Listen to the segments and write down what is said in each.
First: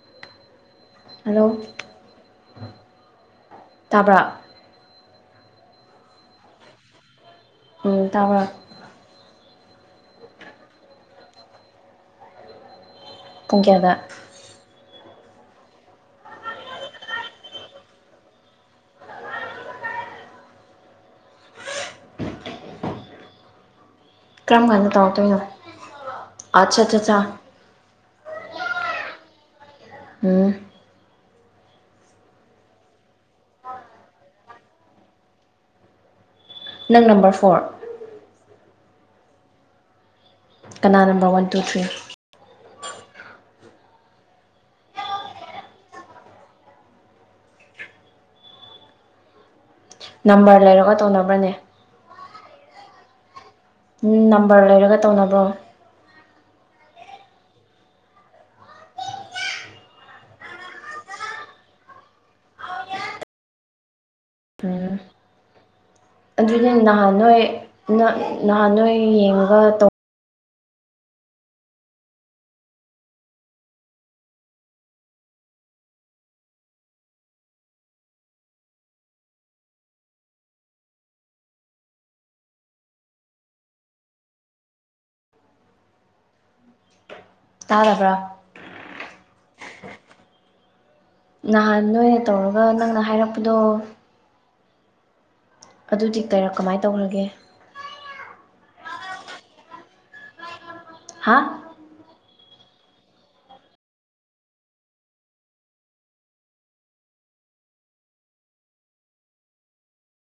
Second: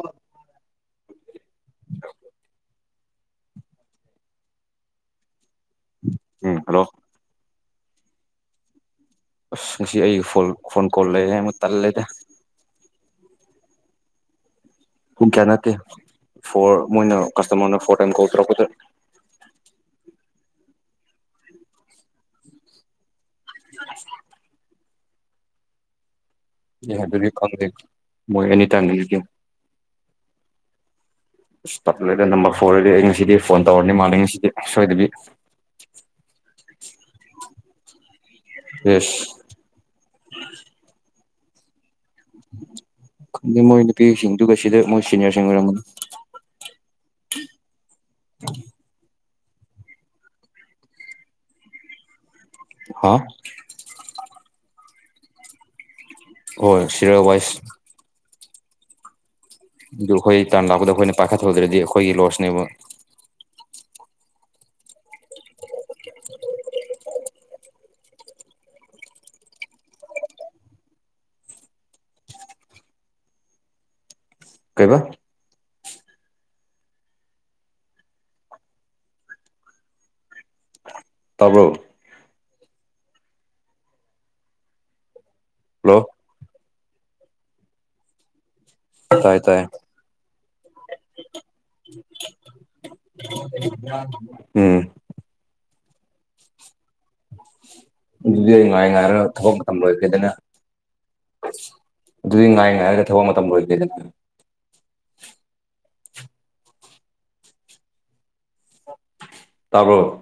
ꯑ꯫ [inaudible] ꯍꯜꯂꯣ ꯇꯥꯕ꯭ꯔꯥ꯫ ꯎꯝ ꯍꯜꯂꯣ꯫ ꯎꯝ ꯇꯥꯕ꯭ꯔꯥ꯫ ꯑꯁ ꯉꯁꯤ ꯑꯩꯒꯤ ꯐꯣꯟ ꯐꯣꯟ ꯀꯣꯜ ꯂꯩꯔꯦ ꯑꯃꯨꯛ ꯇꯜꯂꯦꯗ꯫ ꯄꯨꯡ ꯀꯌꯥꯗ꯫ ꯄꯨꯡ ꯀꯌꯥ ꯅꯠꯇꯦ ꯐꯣꯔ ꯃꯣꯏꯅ ꯀꯁꯇꯃꯔꯅ ꯐꯣꯔ ꯇꯥꯏꯝ ꯀꯣꯜ ꯇꯧꯔꯛꯄꯗ [inaudible] ꯀꯔꯝ ꯀꯥꯟꯗ ꯇꯧꯔꯛꯇꯣꯏꯅꯣ ꯑꯠꯆꯥ ꯑꯦ ꯆꯥ ꯆꯥ ꯑꯗꯨꯗꯤ ꯈꯪꯗꯦ ꯃꯣꯏ ꯑꯦꯅꯤ ꯇꯥꯏꯝꯗꯨ ꯌꯦꯟꯉꯨ ꯎꯝ ꯑꯁ ꯄꯈꯠꯂꯦ ꯅꯝꯕꯔ ꯐꯣꯔꯗꯗꯤ ꯑꯩ ꯉꯁꯤꯗꯤ ꯐꯣꯟ ꯇꯧꯔꯅꯤ ꯃꯥꯜꯂꯦ ꯉꯁꯤꯗꯤ ꯁꯣꯏꯗꯕꯤ꯫ [inaudible] ꯅꯪ ꯅꯝꯕꯔ ꯐꯣꯔ ꯌꯦꯁ ꯀꯅꯥ ꯅꯝꯕꯔ ꯋꯥꯟ ꯇꯨ ꯊ꯭ꯔꯤ ꯈꯪꯗꯦ ꯃꯣꯏ ꯅꯨꯄꯤꯁꯤꯡꯗꯨꯒ ꯁꯤꯗ ꯃꯣꯏ ꯁꯤꯅꯤꯌꯔꯁꯤꯡ ꯑꯣꯏꯔꯝꯒꯅꯤ [inaudible] ꯅꯝꯕꯔ ꯂꯩꯔꯒ ꯇꯧꯅꯕꯅꯦ ꯍꯥ ꯎꯝ ꯅꯝꯕꯔ ꯂꯩꯔꯒ ꯇꯧꯅꯕ꯭ꯔꯣ ꯍꯣꯏ ꯁꯤꯔ ꯋꯥꯏꯁ ꯑꯗꯨ ꯑꯩꯈꯣꯏ ꯇꯥꯟ ꯂꯥꯛꯄꯗ ꯑꯩꯈꯣꯏꯅ ꯄꯥꯏꯈꯠꯍꯧꯗ꯭ꯔꯗꯤ ꯑꯩꯈꯣꯏꯒꯤ ꯂꯣꯁꯅꯦꯕ ꯎꯝ ꯑꯗꯨꯅ ꯅꯍꯥꯟ ꯅꯣꯏ ꯅꯍꯥꯟ ꯅꯣꯏ ꯌꯦꯡꯕ ꯇꯧ ꯀꯩꯕ ꯇꯕꯔꯣ ꯍꯜꯂꯣ ꯇꯥꯔꯕ꯭ꯔꯥ ꯇꯥꯏ ꯇꯥꯏ ꯅꯍꯥꯟ ꯅꯣꯏꯅ ꯇꯧꯔꯒ ꯅꯪꯅ ꯍꯥꯏꯔꯛꯄ ꯎꯝ ꯑꯗꯨꯗꯤ ꯀꯔ ꯀꯃꯥꯏꯅ ꯇꯧꯔꯒꯦ ꯑꯗꯨꯗꯤ ꯑꯩ ꯉꯥꯏ ꯉꯥꯏꯔꯣ ꯊꯕꯛ ꯃꯇꯝ ꯂꯣꯏꯈꯔꯗꯅ ꯍꯥ ꯑꯗꯨꯗꯤ ꯉꯥꯏ ꯉꯥꯏꯔꯒ ꯊꯕꯛ ꯃꯇꯝ ꯂꯣꯏꯗꯦꯗꯅ ꯇꯥꯕꯔꯣ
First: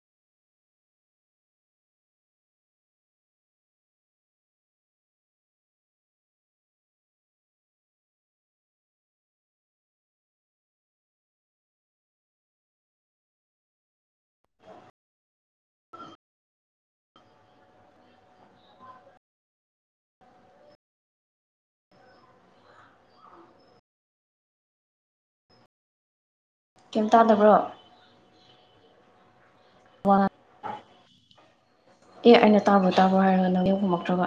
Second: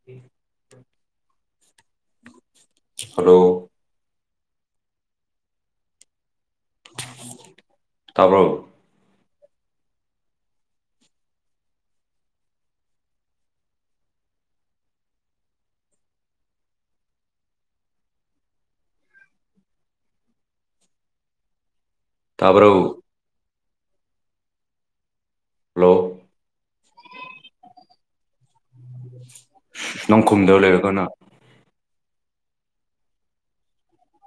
[inaudible] ꯍꯜꯂꯣ ꯇꯥꯕꯔꯣ ꯇꯥꯕꯔꯣ ꯍꯜꯂꯣ ꯀꯩꯝ ꯇꯥꯗꯕ꯭ꯔꯣ ꯅꯣꯡꯈꯨꯝꯗꯧ ꯂꯩꯔꯒꯅ ꯑꯦ ꯑꯩꯅ ꯇꯥꯕ꯭ꯔꯣ ꯇꯥꯕ꯭ꯔꯣ ꯍꯥꯏꯔꯒ ꯅ ꯌꯦꯡ ꯈꯨꯝꯃꯛꯇ꯭ꯔꯒ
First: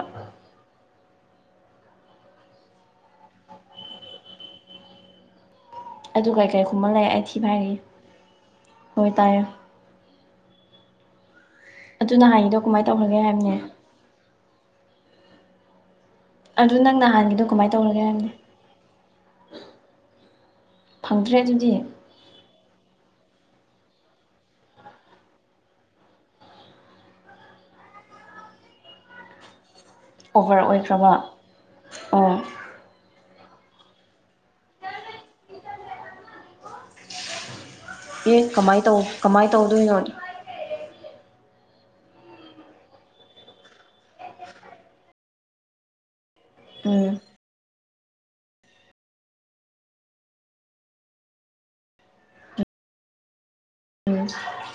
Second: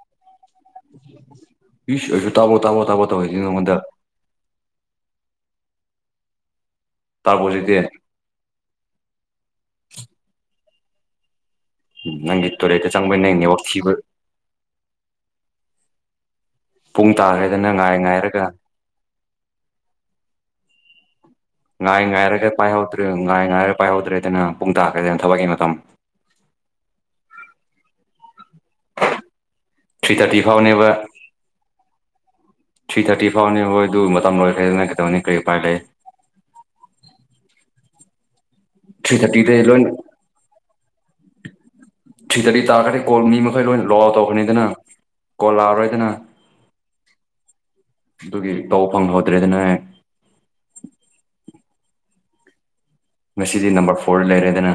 ꯌ ꯑꯩꯁꯨ ꯇꯕꯣ ꯇꯥꯕꯣ ꯇꯥꯕꯣ ꯇꯧꯋꯏꯁꯤ ꯅꯉꯣꯟꯗ ꯑꯗꯨꯒ ꯀꯩ ꯈꯨꯝꯃ ꯂꯩ ꯑꯩ ꯇꯥꯔꯕꯣ ꯊꯤꯕ ꯍꯧꯖꯤꯛꯇꯤ ꯍꯣꯏ ꯇꯥꯏ [inaudible] ꯑꯗꯨ ꯎ ꯅꯪꯒꯤ ꯅꯍꯥꯟꯒꯤꯗꯣ ꯀꯃꯥꯏꯅ ꯇꯣꯔꯦꯇ ꯇꯧꯈ꯭ꯔꯒꯦ ꯆꯪꯕꯩ ꯍꯥꯏꯕꯅꯦ ꯅꯩꯋꯥ [unintelligible] ꯑꯗꯨ ꯅꯪ ꯄꯨꯡ ꯅꯍꯥꯟꯒꯤꯗꯣ ꯇꯥꯈ꯭ꯔꯦꯗꯅ ꯀꯃꯥꯏꯅ ꯉꯥꯏ ꯇꯧꯔꯒꯦ ꯍꯥꯏꯅꯤ ꯉꯥꯏꯔꯒ ꯐꯪꯗ꯭ꯔꯦ ꯑꯗꯨꯗꯤ ꯉꯥꯏ ꯉꯥꯏꯔꯒ ꯄꯥꯏꯍꯧꯗ꯭ꯔꯦ ꯉꯥꯏ ꯉꯥꯏꯔꯒ ꯄꯥꯏꯍꯧꯗ꯭ꯔꯦꯗꯅ ꯄꯨꯡ [unintelligible] ꯊꯕꯛꯀꯤ ꯃꯇꯝ ꯊ꯭ꯔꯤ ꯊꯥꯔꯇꯤ ꯑꯣꯐꯔ ꯐꯥꯎꯅꯦꯕ ꯑꯣꯏꯈ꯭ꯔꯕ ꯑꯣ ꯊ꯭ꯔꯤ ꯊꯥꯔꯇꯤ ꯐꯥꯎꯅꯤ ꯍꯣꯏ ꯑꯗꯨ ꯃꯇꯝ ꯂꯣꯏꯈ꯭ꯔ‌ꯦꯗꯅ ꯀꯩꯗꯧꯅꯤ ꯀꯔꯤ ꯎꯄꯥꯏ ꯂꯩ ꯑ‌ꯦ ꯀꯃꯥꯏ ꯊ꯭ꯔꯤ ꯊꯥꯔꯇꯤꯗꯩ ꯂꯣꯏꯅ ꯊꯔꯤ ꯊꯥꯔꯠꯇꯤ ꯇꯥꯒ꯭ꯔꯗꯤ ꯕꯨꯜ ꯃꯤ ꯃꯈꯩ ꯂꯣꯏ ꯅꫭꯛ ꯑꯋꯥꯠ ꯇꯧꯈ꯭ꯔꯅꯤꯗꯅ ꯀꯣꯜꯂꯥꯑꯔꯣꯏꯗꯅ ꯎꯝ ꯑꯗꯨꯒꯤ ꯇꯧꯕ ꯐꯪ [unintelligible] ꯍꯧꯗ꯭ꯔꯦ ꯑꯗꯨꯅꯅꯦ ꯉꯁꯤꯗꯤ ꯅꯝꯕꯔ ꯎꯝ ꯐꯣꯔꯗ ꯂꯩꯔꯦꯗꯅ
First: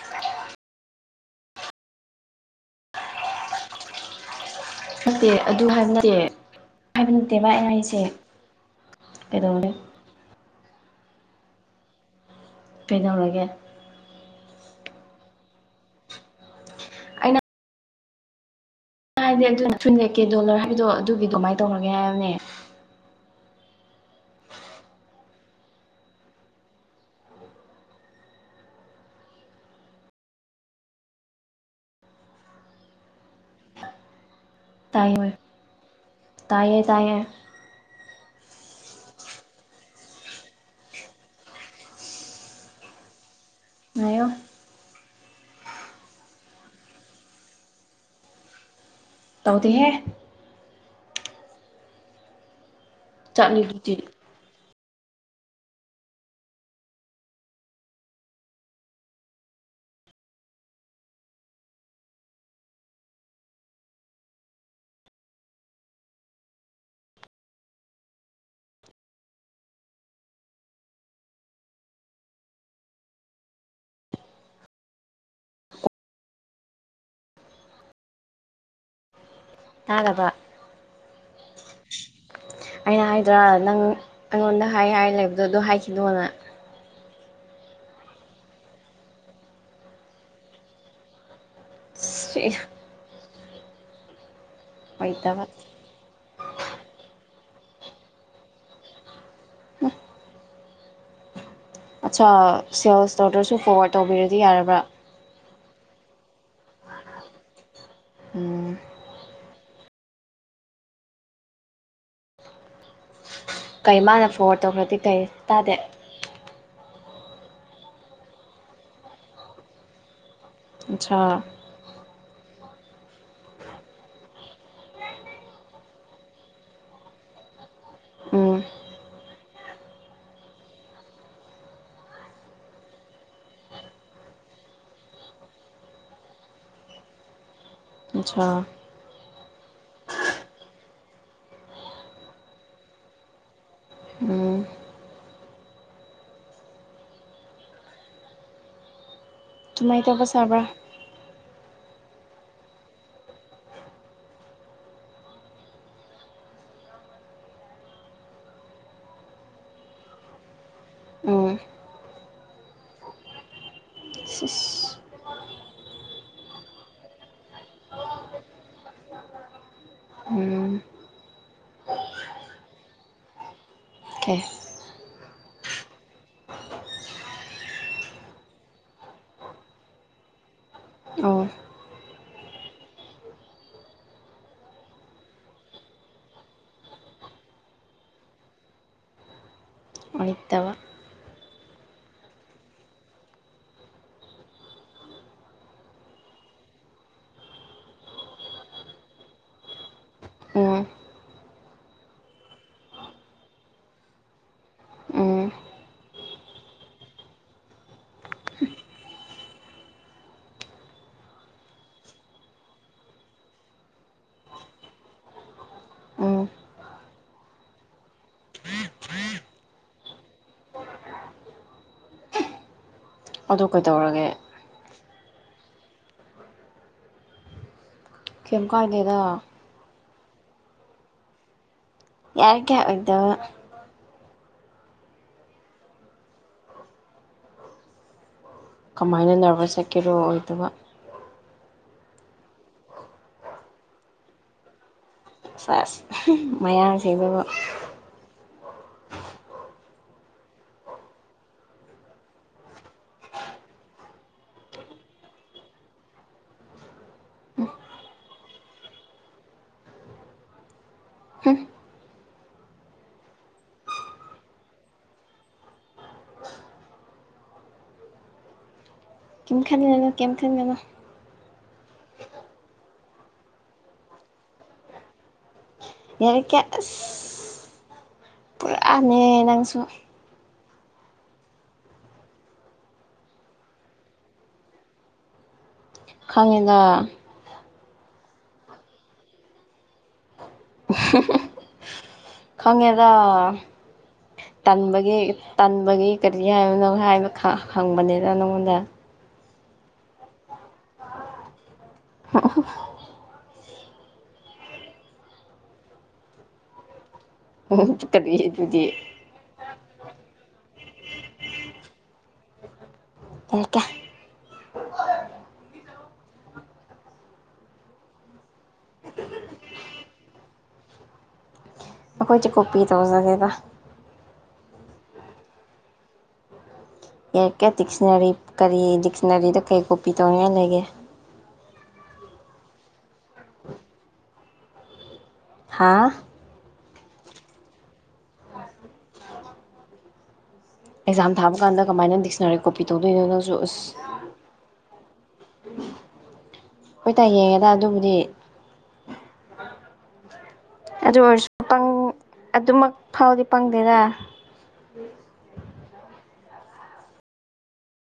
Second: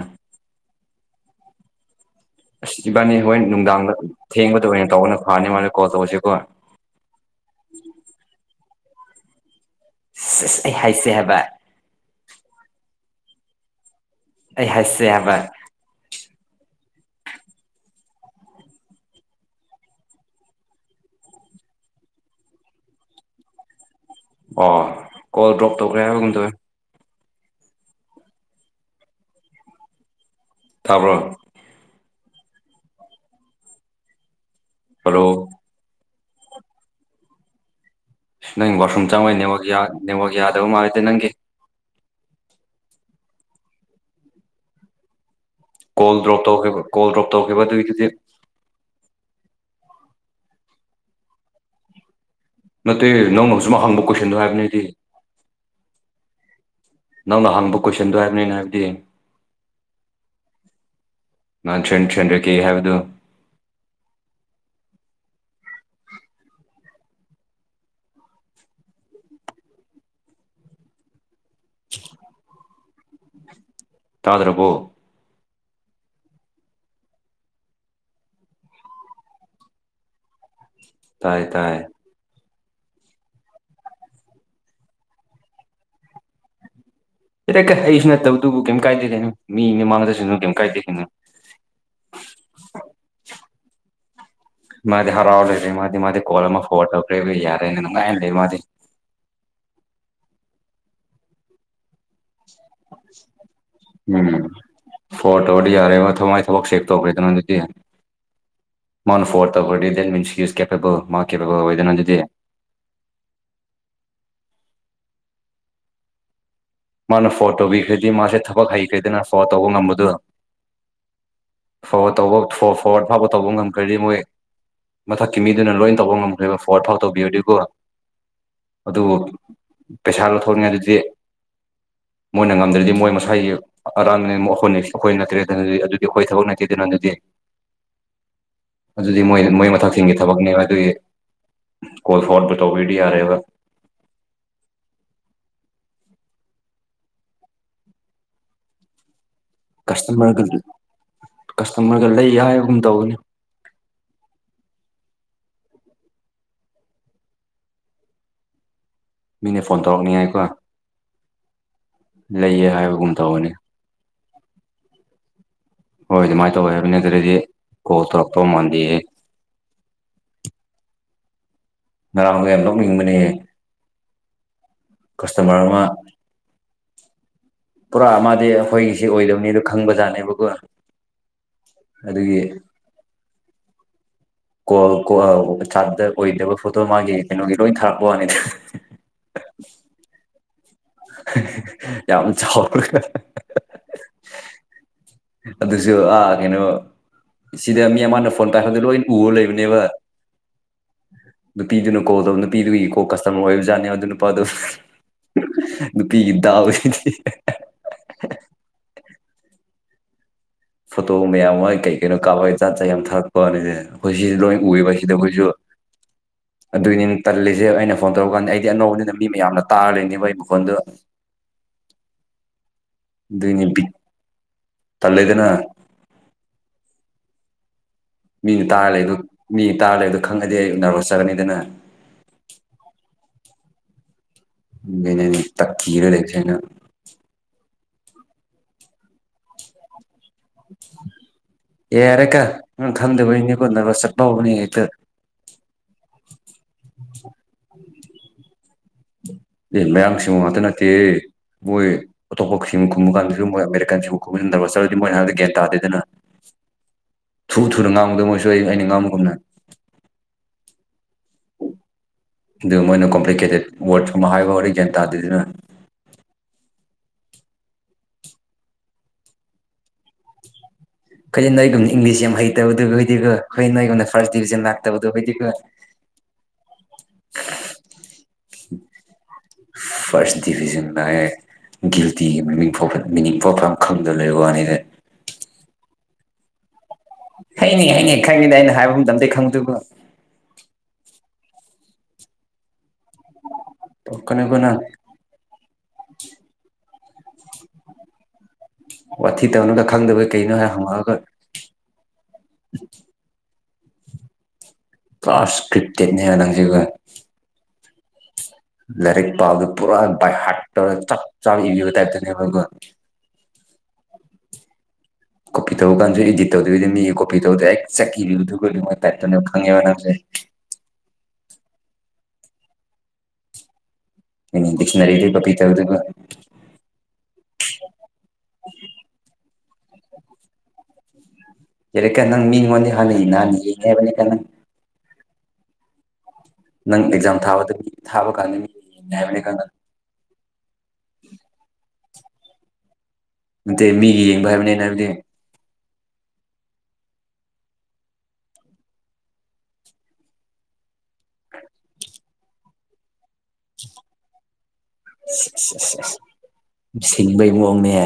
ꯑꯁ ꯏꯕꯥꯅꯤ ꯍꯣꯔ‌ꯦꯟ ꯅꯨꯡꯗꯥꯡꯗ ꯊꯦꯡꯕꯗ ꯑꯣꯏꯅ ꯇꯧꯕꯅ ꯅꯠꯇꯦ ꯐꯥꯅꯤ ꯑꯗꯨ ꯍꫭꯔ‌ꯦꯟ ꯀꯣꯜ ꯍꯥꯏꯕ ꯅꯠꯇꯦ ꯇꯧꯕꯁꯤꯀꯣ ꯍꯥꯏꯕ ꯅꯠꯇꯦꯕ ꯑꯩꯩꯅ ꯑꯩꯁꯦ ꯀꯩꯗꯧꯔꯦ ꯑꯁ ꯑꯩ ꯍꯥꯏꯁꯦ ꯍꯥꯏꯕ ꯀꯩꯗꯧꯔꯒꯦ ꯑꯩ ꯍꯥꯏꯁꯦ ꯍꯥꯏꯕ ꯑꯩꯅꯥ ꯍꯥꯏꯗꯤ ꯑꯗꯨꯅ ꯊꯨꯟ ꯂꯛꯀꯦ [unintelligible] ꯗꯣꯂꯔ ꯍꯥꯏꯕꯗꯣ ꯑꯗꯨꯒꯤ ꯀꯃꯥꯏꯅ ꯇꯧꯔꯒꯦ ꯍꯥꯏꯕꯅꯦ ꯑꯣ ꯀꯣꯜ ꯗ꯭ꯔꯣꯞ ꯇꯧꯈ꯭ꯔꯦ ꯍꯥꯏꯕꯒꯝ ꯇꯧꯋꯤ ꯇꯥꯕ꯭ꯔꯣ ꯍꯜꯂꯣ ꯇꯥꯏꯌꯦ ꯇꯥꯏꯌꯦ ꯇꯥꯏꯌꯦ ꯅꯪ ꯋꯥꯁꯔꯨꯝ ꯆꯪꯕꯩ ꯅ‌ꯦꯠꯋꯥꯛ ꯌꯥ ꯅ‌ꯦꯠꯋꯥꯛ ꯌꯥꯗꯕ ꯃꯥꯜꯂꯤꯗ ꯅꯪꯒꯤ ꯉꯥꯏꯌ‌ꯦ ꯀꯣꯜ ꯗ꯭ꯔꯣꯞ ꯇꯧꯈꯤꯕ ꯀꯣꯜ ꯗ꯭ꯔꯣꯞ ꯇꯧꯈꯤꯕ ꯑꯗꯨꯒꯤꯗꯨꯗꯤ ꯇꯧꯗꯤꯍꯦ ꯅꯠꯇꯦ ꯅꯪꯅ ꯑꯁꯨꯝ ꯆꯠꯂꯤꯗꯨꯗꯤ ꯍꯪꯕ ꯀꯣꯏꯁꯟꯗꯣ ꯍꯥꯏꯕꯅꯤ ꯑꯩꯗꯤ ꯅꯪꯅ ꯍꯪꯕ ꯀꯣꯏꯁꯟꯗꯣ ꯍꯥꯏꯕꯅꯤ ꯑꯩꯅꯥ ꯍꯥꯏꯕꯗꯤ ꯂꯟꯁꯟ [unintelligible] ꯁꯟꯖꯀꯦ [unintelligible] ꯍꯥꯏꯕꯗꯨ [unintelligible] ꯇꯥꯗ꯭ꯔꯥꯕꯣ ꯇꯥꯗꯕꯥ ꯇꯥꯏꯌ‌ꯦ ꯇꯥꯏꯌ‌ꯦ ꯑꯩꯅ ꯍꯥꯏꯗ꯭ꯔꯥ ꯅꯪ ꯑꯩꯉꯣꯟꯗ ꯍꯥꯏ ꯍꯥꯏ ꯂꯩꯕꯗꯣ ꯑꯗꯨ ꯍꯥꯏꯈꯤꯅꫭꯅ ꯑꯦ ꯀ [unintelligible] ꯑꯩꯁꯨ ꯅꯠꯇꯕꯗꯨꯕꯨ ꯀꯩꯝ ꯀꯥꯏꯗꯦꯅꯣ ꯃꯤꯅꯦ ꯃꯃꯗꯁꯨꯅ ꯀꯩꯝ ꯀꯥꯏꯗꯦ ꯀꯩꯅꯣ ꯁꯤ [unintelligible] ꯃꯥꯗꯤ ꯍꯔꯥꯎ ꯑꯣꯏꯗꯕ ꯂꯩꯔ‌ꯦ ꯃꯥꯗꯤ ꯃꯥꯗꯤ ꯀꯣꯜ ꯑꯃ ꯐꯣꯔ ꯋꯥꯠ ꯇꯧꯈ꯭ꯔꯦꯕ ꯌꯥꯔꯦꯅ ꯅꯨꯡꯉꯥꯏꯅ ꯂꯩ ꯃꯥꯗꯤ ꯑꯠꯆꯥ ꯁꯦꯜꯁꯇꯧꯗꯔꯁꯨ ꯐꯣꯔꯋꯥꯠꯗ ꯇꯧꯕꯤꯔꯗꯤ ꯎꯝ ꯌꯥꯔꯕ꯭ꯔꯥ ꯐꯣꯔ ꯋꯥꯠ ꯇꯧꯔꯗꯤ ꯌꯥꯔꯦ ꯃꯥꯏ ꯊꯕꯛ ꯆꯦꯛ ꯇꯧꯈ꯭ꯔꯦꯗꯅꯪ ꯑꯗꯨꯗꯤ ꯎꯝ ꯃꯥꯅ ꯐꯣꯔꯠ [unintelligible] ꯇꯧꯕꯔꯗꯤ ꯗꯦꯠ ꯃꯤꯟꯁ ꯀꯦꯦꯕꯜ ꯃꯥ ꯀꯦꯄꯦꯕꯜ ꯑꯣꯏꯗꯅ ꯑꯗꯨꯗꯤ ꯀꯩ ꯃꯥꯅ ꯐꯣꯔꯋꯥꯔꯗ ꯇꯧꯈ꯭ꯔꯗꯤ ꯀꯩ ꯇꯥꯗꯦ ꯃꯥꯅ ꯐꯣꯔ ꯋꯥꯔꯠ ꯇꯧꯕꯤꯈ꯭ꯔꯗꯤ ꯃꯥꯁꯦ ꯊꯕꯛ ꯍꯩꯈ꯭ꯔ‌ꯦꯗꯅ ꯐꯣꯔ ꯋꯥꯔꯠ ꯇꯧꯕ ꯉꯝꯕꯗꯨ ꯑꯆꯥꯥ ꯐꯣꯔꯋꯥꯗ ꯇꯧꯕ ꯐꯣꯔꯋꯥꯔꯗ ꯐꯥꯎꯕ ꯇꯧꯕ ꯉꯝꯈ꯭ꯔꯔꯤ ꯃꯣꯏ ꯃꯊꯛꯀꯤ ꯃꯤꯗꯨꯅ ꯂꯣꯏ ꯇꯧꯕ ꯉꯝꯈ꯭ꯔꯦꯕ ꯐꯣꯔꯋꯥ ꯐꯥꯎ ꯇꯧꯕꯤꯔꯗꯤꯀꯣ ꯎꯝ ꯑꯗꯨꯕꯨ ꯄꯩꯁꯥ ꯂꯧꯊꯣꯛꯉꯦ [unintelligible] ꯃꯣꯏꯅ ꯉꯝꯗ꯭ꯔꯗꯤ ꯃꯣꯏ ꯃꯁꯥꯏꯒꯤ ꯑꯔꯥꯟꯕꯅꯤ ꯑꯩꯈꯣꯏ ꯅꯠꯇ꯭ꯔꯦꯗꯤ [unintelligible] ꯑꯗꯨꯗꯤ ꯑꯩꯈꯣꯏ ꯊꯕꯛ ꯅꯠꯇꯦꯗ ꯅ ꯑꯗꯨꯗꯤ ꯑꯆꯥꯥ ꯑꯗꯨꯗꯤ ꯃꯣꯏ ꯃꯣꯏ ꯃꯊꯛꯁꯤꯡꯒꯤꯒꯤ ꯊꯕꯛꯅꯦꯕ ꯑꯗꯨꯒꯤ ꯀꯣꯜ ꯐꯣꯔꯋꯥꯕꯨ ꯇꯧꯕꯤꯔꯗꯤ ꯌꯥꯔꯦꯕ ꯎꯝ ꯑꯗꯨꯃꯥꯏꯅ ꯇꯧꯕ ꯀꯁꯇꯃꯔꯒ ꯁꯥꯕ꯭ꯔꯥ ꯀꯁꯇꯃꯔꯒ ꯂꯩ ꯍꯥꯏꯕꯒꯨꯝ ꯇꯧꯕꯅꯤ ꯃꯤꯅ ꯐꯣꯟ ꯇꯧꯔꯛꯅꯤꯉꯥꯏꯀꯣ ꯎꯝ ꯂꯩꯌꯦ ꯍꯥꯏꯕꯒꯨꯝ ꯇꯧꯕꯅꯤ [unintelligible] ꯍꯣꯏ ꯑꯗꯨꯃꯥꯏꯅ ꯇꯧꯋꯦ ꯍꯥꯢꯕꯅꯦ ꯑꯗꯨꯗꯩꯗꯤ ꯀꯣꯜ ꯇꯧꯔꯛꯄꯥ ꯃꯥꯟꯗꯦꯌꯦ ꯎꯝ ꯉꯔꯥꯡꯖꯦ ꯑꯗꯨꯝ ꯍꯤꯡꯕꯅꯦꯌꯦ ꯑꯣ ꯀꯦ ꯀꯁꯇꯥꯃꯥꯔ ꯑꯃ ꯄꯨꯔꯥ ꯑꯃꯗꯤ ꯑꯩꯈꯣꯏꯒꯤ ꯑꯣꯏꯗꯕꯅꯤ ꯑꯗꯨ ꯈꯪꯕꯖꯥꯠꯅꯦꯕꯀꯣ ꯑꯣ ꯑꯗꯨꯒꯤ ꯀꯣꯜ ꯆꯥꯠꯇꯣ ꯑꯣꯏꯗꯕ ꯐꯣꯇꯣ ꯃꯥꯒꯤ ꯀꯩꯅꯣꯒꯤ ꯂꯣꯏ ꯊꯥꯔꯛꯄ ꯋꯥꯅꯤꯗꯥ ꯑꯣꯏꯇꯥꯕ ꯌꯥꯝ ꯆꯥꯎꯔꯒ ꯑꯗꯨꯁꯨ ꯑꯥ ꯀꯩꯅꯣ ꯁꯤꯗ ꯃꯤ ꯑꯃꯅ ꯐꯣꯟ ꯐꯥꯢꯈꯠꯄꯥꯗ ꯂꯣꯏꯅ ꯎꯔ ꯂꯩꯕꯅꯦꯕ ꯑꯣ ꯅꯨꯄꯤꯗꯨꯅ ꯀꯣꯜ ꯇꯧꯕ ꯅꯨꯄꯤꯗꯨꯒꯤ ꯀꯣ ꯀꯁꯇꯥꯃꯥꯔ ꯑꯣꯏꯕꯖꯥꯠꯅꯦꯕ ꯑꯗꯨ ꯅꯨꯄꯥꯗꯨ ꯑꯣ ꯅꯨꯄꯤꯒꯤ ꯗꯥꯎꯖꯤꯗꯤ ꯐꯣꯇꯣ ꯃꯌꯥꯝ ꯃꯣꯏ ꯀꯩ ꯀꯩꯅꯣ ꯀꯥꯞꯄꯒꯒꯤ ꯖꯥꯠ ꯖꯥꯠ ꯌꯥꯝ ꯊꯥꯔꯛꯄꯅꯤ ꯑꯩꯈꯣꯏ ꯁꯤ ꯂꯣꯏ ꯎꯋꯦꯕ ꯁꯤꯗ ꯑꯩꯈꯣꯏꯁꯨ [unintelligible] ꯎꯝ ꯑꯗꯨꯒꯤꯅꯤ ꯇꯜꯂꯤꯁꯦ ꯑꯩꯅ ꯐꯣꯟ ꯇꯧꯔꯀꯥꯟꯗ ꯑꯩꯗꯤ ꯑꯅꯧꯕꯅꯤꯅ ꯃꯤ ꯃꯌꯥꯝꯅ ꯇꯥꯔ ꯂꯩꯔꯤꯅꯦꯕ ꯑꯩ ꯐꯣꯟꯗꯨ ꯑꯗꯨꯏꯅꯦ ꯑꯗꯨ ꯕꯤ ꯀꯩꯗꯧꯔꯒꯦ ꯇꯜꯂꯦꯗꯥꯅ ꯀꯩꯝ ꯃꯤꯅ ꯇꯥꯔ ꯀꯥꯏꯗꯦꯗ ꯂꯩꯕꯗ ꯃꯤꯅ ꯇꯥꯔ ꯂꯩꯕꯗꯨ ꯈꯪꯉꯗꯤ ꯑꯩ ꯅꯥꯔꯣ ꯆꯠꯔꯅꯤꯗꯅ ꯌꯥꯔ ꯀ ꯑꯣꯏꯗꯕ ꯇꯛ ꯀꯤꯔꯥ ꯂꯩꯊꯣꯛꯑꯥ ꯂꯩꯌꯦ ꯅꯪ ꯀꯃꯥꯏꯅ ꯅꯔꯕꯁ ꯆꯠꯈꯤꯕ ꯑꯣꯏꯗꯣꯢꯔꯣ ꯌꯥꯔꯦꯀꯣ ꯅꯪ ꯈꯪꯗꯕꯩꯅꯤ ꯅꯔꯕꯁ ꯆꯠꯄ ꯍꯧꯕꯅꯤ ꯍꯦꯛꯇ ꯁꯦꯁ ꯃꯌꯥꯡꯁꯤꯡꯗꯨꯒ ꯑꯦ ꯃꯌꯥꯝꯁꯤꯕꯨ ꯉꯥꯛꯇ ꯅꯠꯇꯦ ꯃꯣꯏ ꯑꯇꯣꯞꯄꯁꯤꯡ ꯈꯨꯝꯕ ꯀꯥꯟꯗꯁꯨ ꯃꯣꯏ ꯑꯃꯦꯔꯤꯀꯥꯟꯁꯤꯡꯕꯨ ꯈꯨꯝꯍꯟꯗꯕ ꯆꯠꯂꯗꯤ ꯃꯣꯏꯍꯅ ꯒꯌꯥꯟ ꯇꯥꯗꯦꯅ ꯊꯨ ꯊꯨꯅ ꯉꯥꯡꯕꯗꯕ ꯃꯣꯏꯁꯨ ꯑꯩ ꯑꯩꯅ ꯉꯥꯡꯕꯒꯨꯝꯅ ꯑꯗꯨꯒ ꯃꯣꯏꯅ ꯀꯣꯝꯄ꯭ꯂꯤꯀꯦꯇꯦꯠ ꯋꯥꯔꯠ ꯀꯨꯝꯕ ꯍꯥꯏꯕ ꯍꯧꯔꯛ ꯒ꯭ꯌꯥꯟ ꯇꯥꯗꯦꯅ ꯀꯩꯝ ꯈꯟꯒꯅꯨ ꯀꯩꯝ ꯈꯟꯒꯅꯨ ꯑꯩꯈꯣꯏ ꯅꯣꯏꯒꯨꯝꯕ ꯢꯪꯂꯤꯁ ꯌꯥꯝ ꯍꯩꯇꯕꯗꯨ ꯍꯗꯤꯒ ꯑꯩꯈꯣꯏ ꯅꯣꯏꯒꯨꯝꯅ ꯐꯥꯔꯁ ꯗꯤꯕꯤꯖꯟ ꯂꯥꯛꯇꯕꯗꯨ ꯈꯣꯢꯗꯤꯀꯣ ꯌꯥꯔꯦꯀꯣ ꯑꯁ ꯄꯨꯔꯥꯅꯦ ꯅꯪꯁꯨ ꯐꯥꯔꯁ ꯗꯤꯕꯤꯖꯟ ꯒꯥꯏ ꯒꯤꯜꯇꯤꯒꯤ ꯃꯃꯤꯡ ꯐꯥꯎꯕ ꯃꯤꯅꯤ ꯄꯥꯎ ꯈꯪꯗꯅ ꯂꯩꯕ ꯋꯥꯅꯤꯗ ꯈꯪꯉꯤꯗꯥ ꯍꯩꯅꯤ ꯍꯩꯅꯤ ꯈꯪꯉꯤꯗ ꯑꯩꯅ ꯍꯥꯏꯕ ꯃꯇꯝꯗꯩ ꯈꯪꯗꯥꯕꯗꯨꯕꯨ ꯈꯪꯉꯦꯗꯥ ꯀꯩꯅꯣꯒꯣ ꯅꯪ ꯇꯟꯕꯒꯤ ꯇꯟꯕꯒꯤ ꯀꯔꯤ ꯍꯥꯏꯕꯅꯣ ꯍꯥꯏꯕ ꯈꯪꯕꯅꯤꯅ ꯅꯪꯉꯣꯟꯗ ꯋꯥꯊꯤ ꯇꯧꯅꯨꯗ ꯈꯪꯗꯕꯩ ꯀꯩꯅꯣ ꯍꯥꯏ ꯍꯪꯉꯛꯑꯒ ꯀ꯭ꯂꯥꯁ ꯀ꯭ꯔꯤꯞꯇꯦꯠꯅꯦ [unintelligible] [unintelligible] ꯀꯔꯤ ꯑꯗꯨꯗꯤ ꯂꯥꯏꯔꯤꯛ ꯄꯥꯗꯨ ꯄꯨꯔꯥ ꯕꯥꯏ ꯍꯥꯔꯠ ꯇꯧꯔꯒ ꯆꯞ ꯆꯥꯕ ꯏꯕꯤꯕ ꯇꯥꯏꯞꯇꯅꯦꯕ ꯑꯩꯀꯣ [inaudible] [unintelligible] [unintelligible] ꯏꯗꯤꯠ ꯇꯧꯗꯕꯤꯗ ꯃꯤꯒꯤ ꯀꯣꯄꯤ ꯇꯧꯗꯦ ꯑꯦꯆꯠ [unintelligible] ꯇꯥꯏꯞ ꯇꯅꯦ ꯈꯪꯉꯦꯕ ꯅꯝꯁꯦ ꯑꯩꯈꯣꯏ ꯆꯀꯣꯄꯤ ꯇꯧꯖꯦꯗ [unintelligible] ꯗꯤꯛꯁꯅꯔꯤꯗꯤ ꯄꯄꯤ [unintelligible] ꯌꯥꯏ ꯀꯦ ꯗꯤꯛꯁꯟꯅꯔꯤ ꯀꯔꯤ ꯗꯤꯛꯁꯅꯔꯤꯗ ꯀꯩ ꯀꯣꯄꯤ ꯇꯧꯅꯤꯡꯉꯥꯏ ꯂꯩꯒꯦ [unintelligible] ꯅꯪ ꯃꯤꯉꯣꯟꯗꯤ ꯍꯥꯟꯅ ꯅꯍꯥꯟ ꯌꯦꯡꯉꯦ ꯍꯥꯏꯕꯅꯤꯀ ꯅꯪ ꯍꯥꯥ ꯅꯪ ꯑꯦꯛꯖꯥꯝ ꯊꯥꯕꯗ ꯊꯥꯕ ꯀꯥꯟꯗꯅꯤ ꯌꯦꯡꯅꯦ ꯍꯥꯏꯕ [unintelligible] ꯑꯦꯛꯖꯥꯝ ꯊꯥꯕ ꯀꯟꯗ ꯀꯃꯥꯏꯅ ꯗꯤꯛꯁꯅꯔꯤ ꯀꯣꯄꯤ ꯇꯧꯕꯣꯏꯅꯣ ꯅꯠꯇꯦ ꯃꯤꯒꯤ ꯌꯦꯡꯕ ꯍꯥꯏꯕꯅꯤ ꯍꯥꯏꯕꯗꯤ ꯍꯣꯏꯇꯥ ꯌꯦꯡꯉꯦꯗ ꯑꯗꯨꯕꯨꯗꯤ ꯑꯗꯨ ꯑꯣꯏꯔꯁꯨ [unintelligible] ꯑꯗꯨꯃꯛ ꯐꯥꯎꯗꯤ ꯄꯪꯗꯦꯔ [unintelligible] ꯁꯤꯡꯕꯩ ꯃꯑꯣꯡꯅꯦ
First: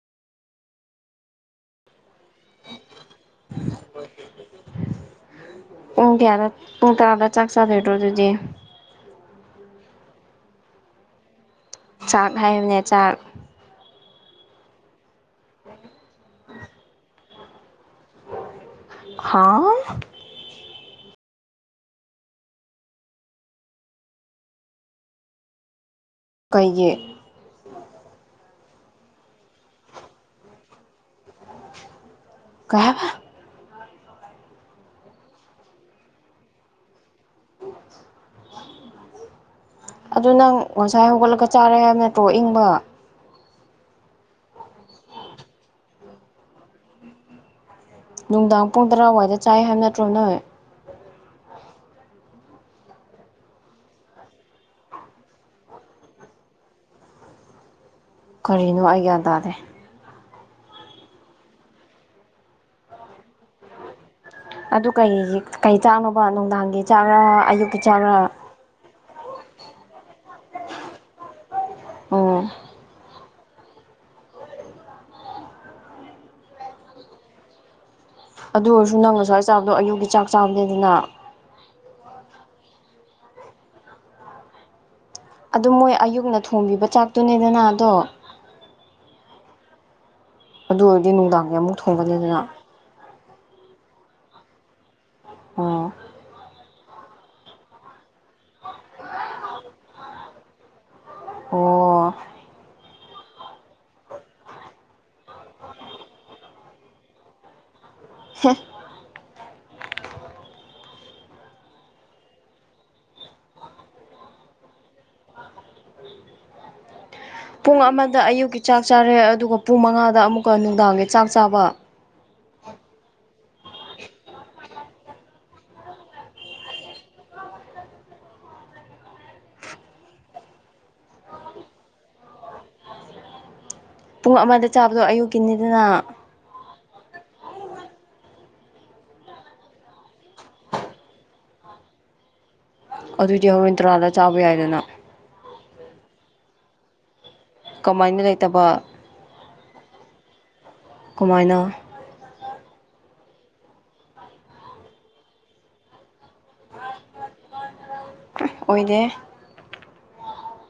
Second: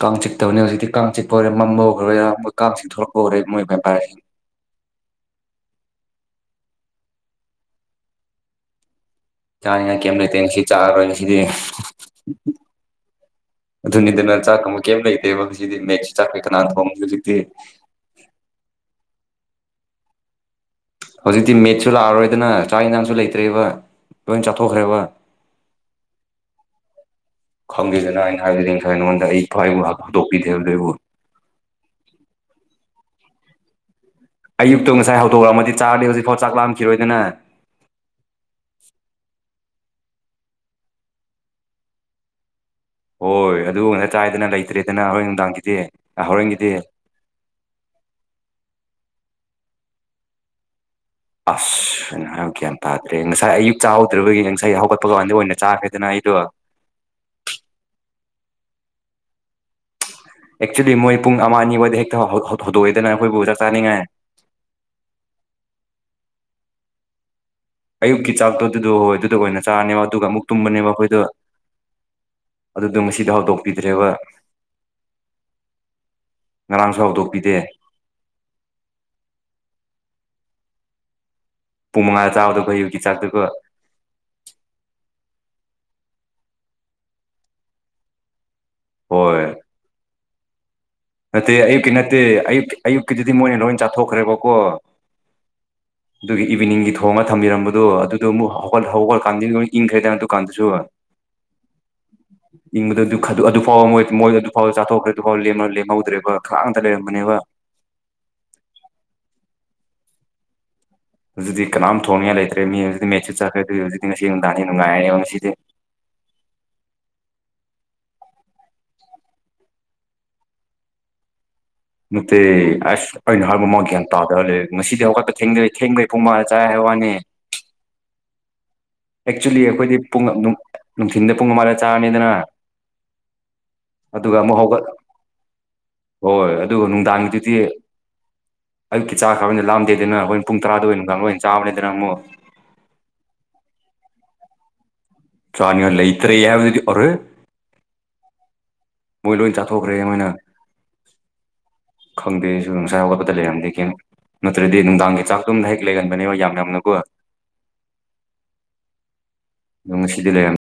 ꯀꯥꯡ ꯆꯤꯛꯇꯕꯅꯦ ꯍꯧꯖꯤꯛꯇꯤ ꯀꯥꯡ ꯆꯤꯛꯄ ꯑꯣꯏꯔꯦ ꯃꯝꯃꯧꯈ꯭ꯔꯣꯏꯔꯥ ꯃꯣꯏ ꯀꯥꯡ ꯆꯤꯛ ꯊꯣꯛꯂꯛꯄ ꯑꯣꯏꯔꯦ ꯃꯣꯏ ꯕꯦꯝꯌꯔꯁꯤꯡ ꯄꯨꯡ ꯀꯌꯥꯗ ꯄꯨꯡꯇꯔꯥ ꯆꯥꯛ ꯆꯥꯗꯣꯏꯔꯣ ꯑꯗꯨꯗꯤ ꯆꯥꯅꯤꯉꯥꯏ ꯀꯩꯝ ꯂꯩꯇꯦ ꯉꯥꯁꯤ ꯆꯥꯔꯔꯣꯏ ꯉꯁꯤ ꯆꯥꯛ ꯍꯥꯏꯕꯅꯦ ꯆꯥꯛ ꯑꯗꯨꯅꯤꯗꯅ ꯆꯥꯛꯀꯣꯝꯕ ꯀꯩꯝ ꯂꯩꯇꯦꯕ ꯍꯧꯖꯤꯛꯇꯤ ꯃꯦꯁ ꯆꯥꯛꯄꯩ ꯀꯅꯥꯅ ꯊꯣꯡ ꯍꯧꯖꯤꯛꯇꯤ ꯍꯥꯥꯎ ꯍꯧꯖꯤꯛꯇꯤ ꯃꯦꯠꯁꯨ ꯂꯥꯛꯑꯔꯣꯏꯗꯅ ꯆꯥꯛ ꯏꯟꯖꯥꯡꯁꯨ ꯂꯩꯇ꯭ꯔꯦꯕ ꯂꯣꯏ ꯆꯥꯊꯣꯛꯈ꯭ꯔꯦꯕ [inaudible] ꯀꯩꯒꯤ ꯈꯪꯈꯗꯦꯗꯅ ꯑꯩꯅ ꯍꯥꯏꯕꯗꯤ ꯉꯁꯥꯏ ꯅꯉꯣꯟꯗ ꯑꯩ ꯄꯥꯏꯕꯣ ꯈꯨꯗꯣꯄ ꯄꯤꯗꯦ [unintelligible] [unintelligible] ꯑꯌꯨꯛꯇꯣ ꯉꯁꯥꯏ ꯍꯧꯗꯣꯛꯔꯑꯝꯃꯗꯤ ꯆꯥꯔꯗꯤ ꯍꯧꯖꯤꯛꯐꯥꯎ ꯆꯥꯛ ꯂꯥꯝꯈꯤꯔꯣꯏꯗꯅ ꯑꯗꯨ ꯅꯪ ꯉꯁꯥꯏ ꯍꯧꯒꯠꯂꯒ ꯆꯥꯔꯦ ꯍꯥꯏꯕ ꯅꯇ꯭ꯔꯣ ꯏꯪꯕ ꯍꯣꯏ ꯑꯗꯨ ꯉꯠ ꯆꯥꯏꯌꯦꯗꯅ ꯂꯩꯇ꯭ꯔꯦꯗꯅ ꯍꯣꯔꯦꯟ ꯅꯨꯡꯗꯥꯡꯒꯤꯗꯤ ꯑ ꯍꯣꯔꯦꯟꯒꯤꯗꯤ ꯅꯨꯡꯗꯥꯡ ꯄꯨꯡ ꯇꯔꯥꯋꯥꯏꯗ ꯆꯥꯏ ꯍꯥꯏꯕ ꯅꯠꯇ꯭ꯔꯣ ꯅꯣꯏ ꯑꯁ ꯑꯩꯅ ꯍꯥꯏꯕ ꯒ꯭ꯌꯥꯟ ꯇꯥꯗ꯭ꯔꯦ ꯉꯁꯥꯏ ꯑꯌꯨꯛ ꯆꯥꯍꯧꯗ꯭ꯔꯕꯒꯤ ꯉꯁꯥꯏ ꯍꯧꯒꯠꯄ ꯀꯥꯟꯗ ꯑꯣꯏꯅ ꯆꯥꯒ꯭ꯔꯦꯗꯅ ꯑꯩꯗꯨ ꯀꯔꯤꯅꯣ ꯑꯩ ꯒ꯭ꯌꯥꯟ ꯇꯥꯗꯦ ꯑꯦꯛꯆ꯭ꯋꯦꯂꯤ ꯃꯣꯏ ꯄꯨꯡ ꯑꯃꯥ ꯑꯅꯤꯋꯥꯏꯗ ꯍꯦꯛꯇ ꯍꯧ ꯍꯧ ꯍꯧꯗꯣꯛꯏꯗꯅ ꯑꯩꯈꯣꯏꯕꯨ ꯆꯥꯛ ꯆꯥꯅꯤꯡꯉꯥꯏ ꯑꯗꯨ ꯀꯩꯒꯤ ꯀꯩ ꯆꯥꯛꯅꯣꯕ ꯅꯨꯡꯗꯥꯡꯒꯤ ꯆꯥꯛꯔꯥ ꯑꯌꯨꯛ ꯑꯌꯨꯛꯀꯤ ꯆꯥꯛꯇꯣ ꯑꯗꯨꯗꯣ ꯑꯗꯨꯗꯣ ꯑꯣꯏꯅ ꯆꯥꯅꯦꯕ ꯑꯗꯨꯒ ꯑꯃꯨꯛ ꯇꯨꯝꯃꯅꯦꯕ ꯑꯈꯣꯏꯗꯨ ꯑꯣ ꯑꯗꯨꯗꯣ ꯃꯁꯤꯗ ꯍꯧꯗꯣꯛꯄꯤꯗ꯭ꯔꯦꯕ ꯉꯔꯥꯡꯁꯨ ꯍꯧꯗꯣꯛꯄꯤꯗꯦ ꯑꯗꯨꯑꯣꯏꯔꯁꯨ ꯅꯪ ꯉꯁꯥꯏ ꯆꯥꯕꯗꯣ ꯑꯌꯨꯛꯒꯤ ꯆꯥꯛ ꯆꯥꯕꯅꯦꯗꯅ ꯄꯨꯡ ꯃꯉꯥꯗ ꯆꯥꯕꯗꯨ ꯈꯣꯏ ꯑꯌꯨꯛꯀꯤ ꯆꯥꯛꯇꯨ ꯀꯣ ꯑꯗꯣ ꯃꯣꯏ ꯑꯌꯨꯛꯅ ꯊꯣꯡꯕꯤꯕ ꯆꯥꯛꯇꯨꯅꯦꯗꯅ ꯑꯗꯣ ꯍꯣꯏ ꯑꯗꯨ ꯑꯣꯏꯗꯤ ꯅꯨ ꯅꯠꯇꯦ ꯑꯌꯨꯛꯀꯤ ꯅꯠꯇꯦ ꯑꯌꯨꯛꯀꯤ ꯑꯌꯨꯛꯀꯤꯗꯨꯗꯤ ꯃꯣꯏꯅ ꯂꯣꯏ ꯆꯥꯊꯣꯛꯈ꯭ꯔꯦꯕꯀꯣ ꯑꯣ ꯑꯗꯨꯒꯤ ꯏꯚꯤꯅꯤꯡꯒꯤ ꯊꯣꯡꯉ ꯊꯝꯕꯤꯔꯝꯕꯗꯨ ꯑꯗꯨꯗꯨꯃꯨꯛ ꯍꯧꯒꯠ ꯍꯧꯒꯠꯀꯥꯟꯗꯤ ꯂꯣꯏ ꯏꯪꯈ꯭ꯔꯦꯗꯅ ꯑꯗꯨꯀꯥꯟꯗꯨꯁꯨ ꯑꯣ ꯏꯪꯕꯗ ꯑꯗꯨ ꯈꯠ ꯑꯗꯨ ꯐꯥꯎꯕ ꯃꯣꯏ ꯃꯣꯏ ꯑꯗꯨ ꯐꯥꯎ ꯆꯥꯊꯣꯛꯈ꯭ꯔꯦ ꯑꯗꯨ ꯐꯥꯎ ꯂꯦꯝꯃ ꯂꯦꯝ ꯉꯧꯗ꯭ꯔꯦꯕ ꯈꯥꯡꯗ ꯂꯩꯔꯝꯕꯅꯦꯕ ꯍꯦ ꯑꯗꯨꯗꯤ ꯀꯅꯥꯝ ꯊꯣꯡꯅꯤꯉꯥꯏ ꯂꯩꯇ꯭ꯔꯦ ꯃꯤ ꯍꯧꯖꯤꯇꯤ ꯃꯦꯠꯁꯨ ꯆꯠꯈ꯭ꯔꯦ ꯑꯗꯨ ꯍꯧꯖꯤꯛꯇꯤ ꯉꯁꯤ ꯅꯨꯡꯗꯥꯡꯗꯤ ꯅꯨꯡꯉꯥꯏꯔꯦꯕ ꯉꯁꯤꯗꯤ ꯄꯨꯡ ꯑꯃꯗ ꯑꯌꯨꯛꯀꯤ ꯆꯥꯛ ꯆꯥꯔꯦ ꯑꯗꯨꯒ ꯄꯨꯡ ꯃꯉꯥꯗ ꯑꯃꯨꯛꯀ ꯅꯨꯡꯗꯥꯡꯒꯤ ꯆꯥꯛ ꯆꯥꯕ ꯅꯠꯇꯦ ꯑꯁ ꯑꯩꯅ ꯍꯥꯏꯕ ꯃꯣꯏ ꯒ꯭ꯌꯥꯟ ꯇꯥꯗ ꯂꯩꯔꯦ ꯉꯁꯤꯗꯤ ꯍꯧꯒꯠꯄ ꯊꯦꯡꯗꯩ ꯊꯦꯡꯅꯩ ꯄꯨꯡ ꯃꯉꯥꯗ ꯆꯥꯏ ꯍꯥꯏ ꯋꯥꯅꯤ ꯑꯦꯛꯆ꯭ꯋꯦꯜꯂꯤ ꯑꯩꯈꯣꯏꯗꯤ ꯄꯨꯡ ꯅꯨꯡ ꯅꯨꯡꯊꯤꯟꯗ ꯄꯨꯡ ꯑꯃꯥꯗ ꯆꯥꯔꯅꯤꯗꯅ ꯄꯨꯡ ꯑꯗꯨꯒ ꯑꯃꯨꯛ ꯑꯃꯗ ꯍꯧꯒꯠ ꯆꯥꯕꯗꯣ ꯑꯌꯨꯛꯀꯤꯅꯤꯗꯅ ꯍꯣꯏ ꯑꯗꯨꯒ ꯅꯨꯡꯗꯥꯡꯒꯤꯗꯨꯗꯤ ꯑꯌꯨꯛꯀꯤ ꯆꯈ꯭ꯔꯕꯅꯤꯅ ꯂꯥꯑꯗꯦꯗꯅ ꯍ꯭ꯋꯦꯟ ꯄꯨꯡ ꯇꯔꯥꯗ ꯑꯣꯏꯅ ꯅꯨꯗꯥꯡ ꯂꯣꯏꯅ ꯆꯥꯕꯅꯦꯗꯅ ꯑꯃꯨꯛ ꯑꯗꯨꯗꯤ ꯍ꯭ꯔꯦꯟ ꯇ꯭ꯔꯥꯗ ꯆꯥꯕ ꯌꯥꯏꯗꯅ ꯆꯥꯅꯤꯉꯥꯏ ꯂꯩꯇ꯭ꯔꯦ ꯍꯥꯏꯕꯗꯨꯗꯤ ꯑꯔꯦ ꯀꯃꯥꯏꯅ ꯂꯩꯇꯕ ꯃꯣꯏ ꯂꯣꯏ ꯆꯥꯊꯣꯛꯈ꯭ꯔꯦ ꯃꯣꯏꯅ ꯀꯃꯥꯏꯅ ꯈꯪꯗꯦ ꯑꯩꯁꯨ ꯉꯁꯥꯏ ꯍꯒꯠꯄꯗ ꯂꯩꯔꯝꯗꯦ ꯀꯩꯝ ꯅꯠꯇ꯭ꯔꯗꯤ ꯅꯨꯡꯗꯥꯡꯒꯤ ꯆꯥꯛꯇꯨꯝ ꯍꯦꯛ ꯂꯩꯒꯟꯕꯅꯦꯕ ꯌꯥꯝ ꯌꯥꯝꯅꯀꯣ ꯎꯝ ꯑꯣꯏꯗꯦ ꯗꯣ ꯉꯁꯤꯗꯤ ꯂꯩꯔꯝ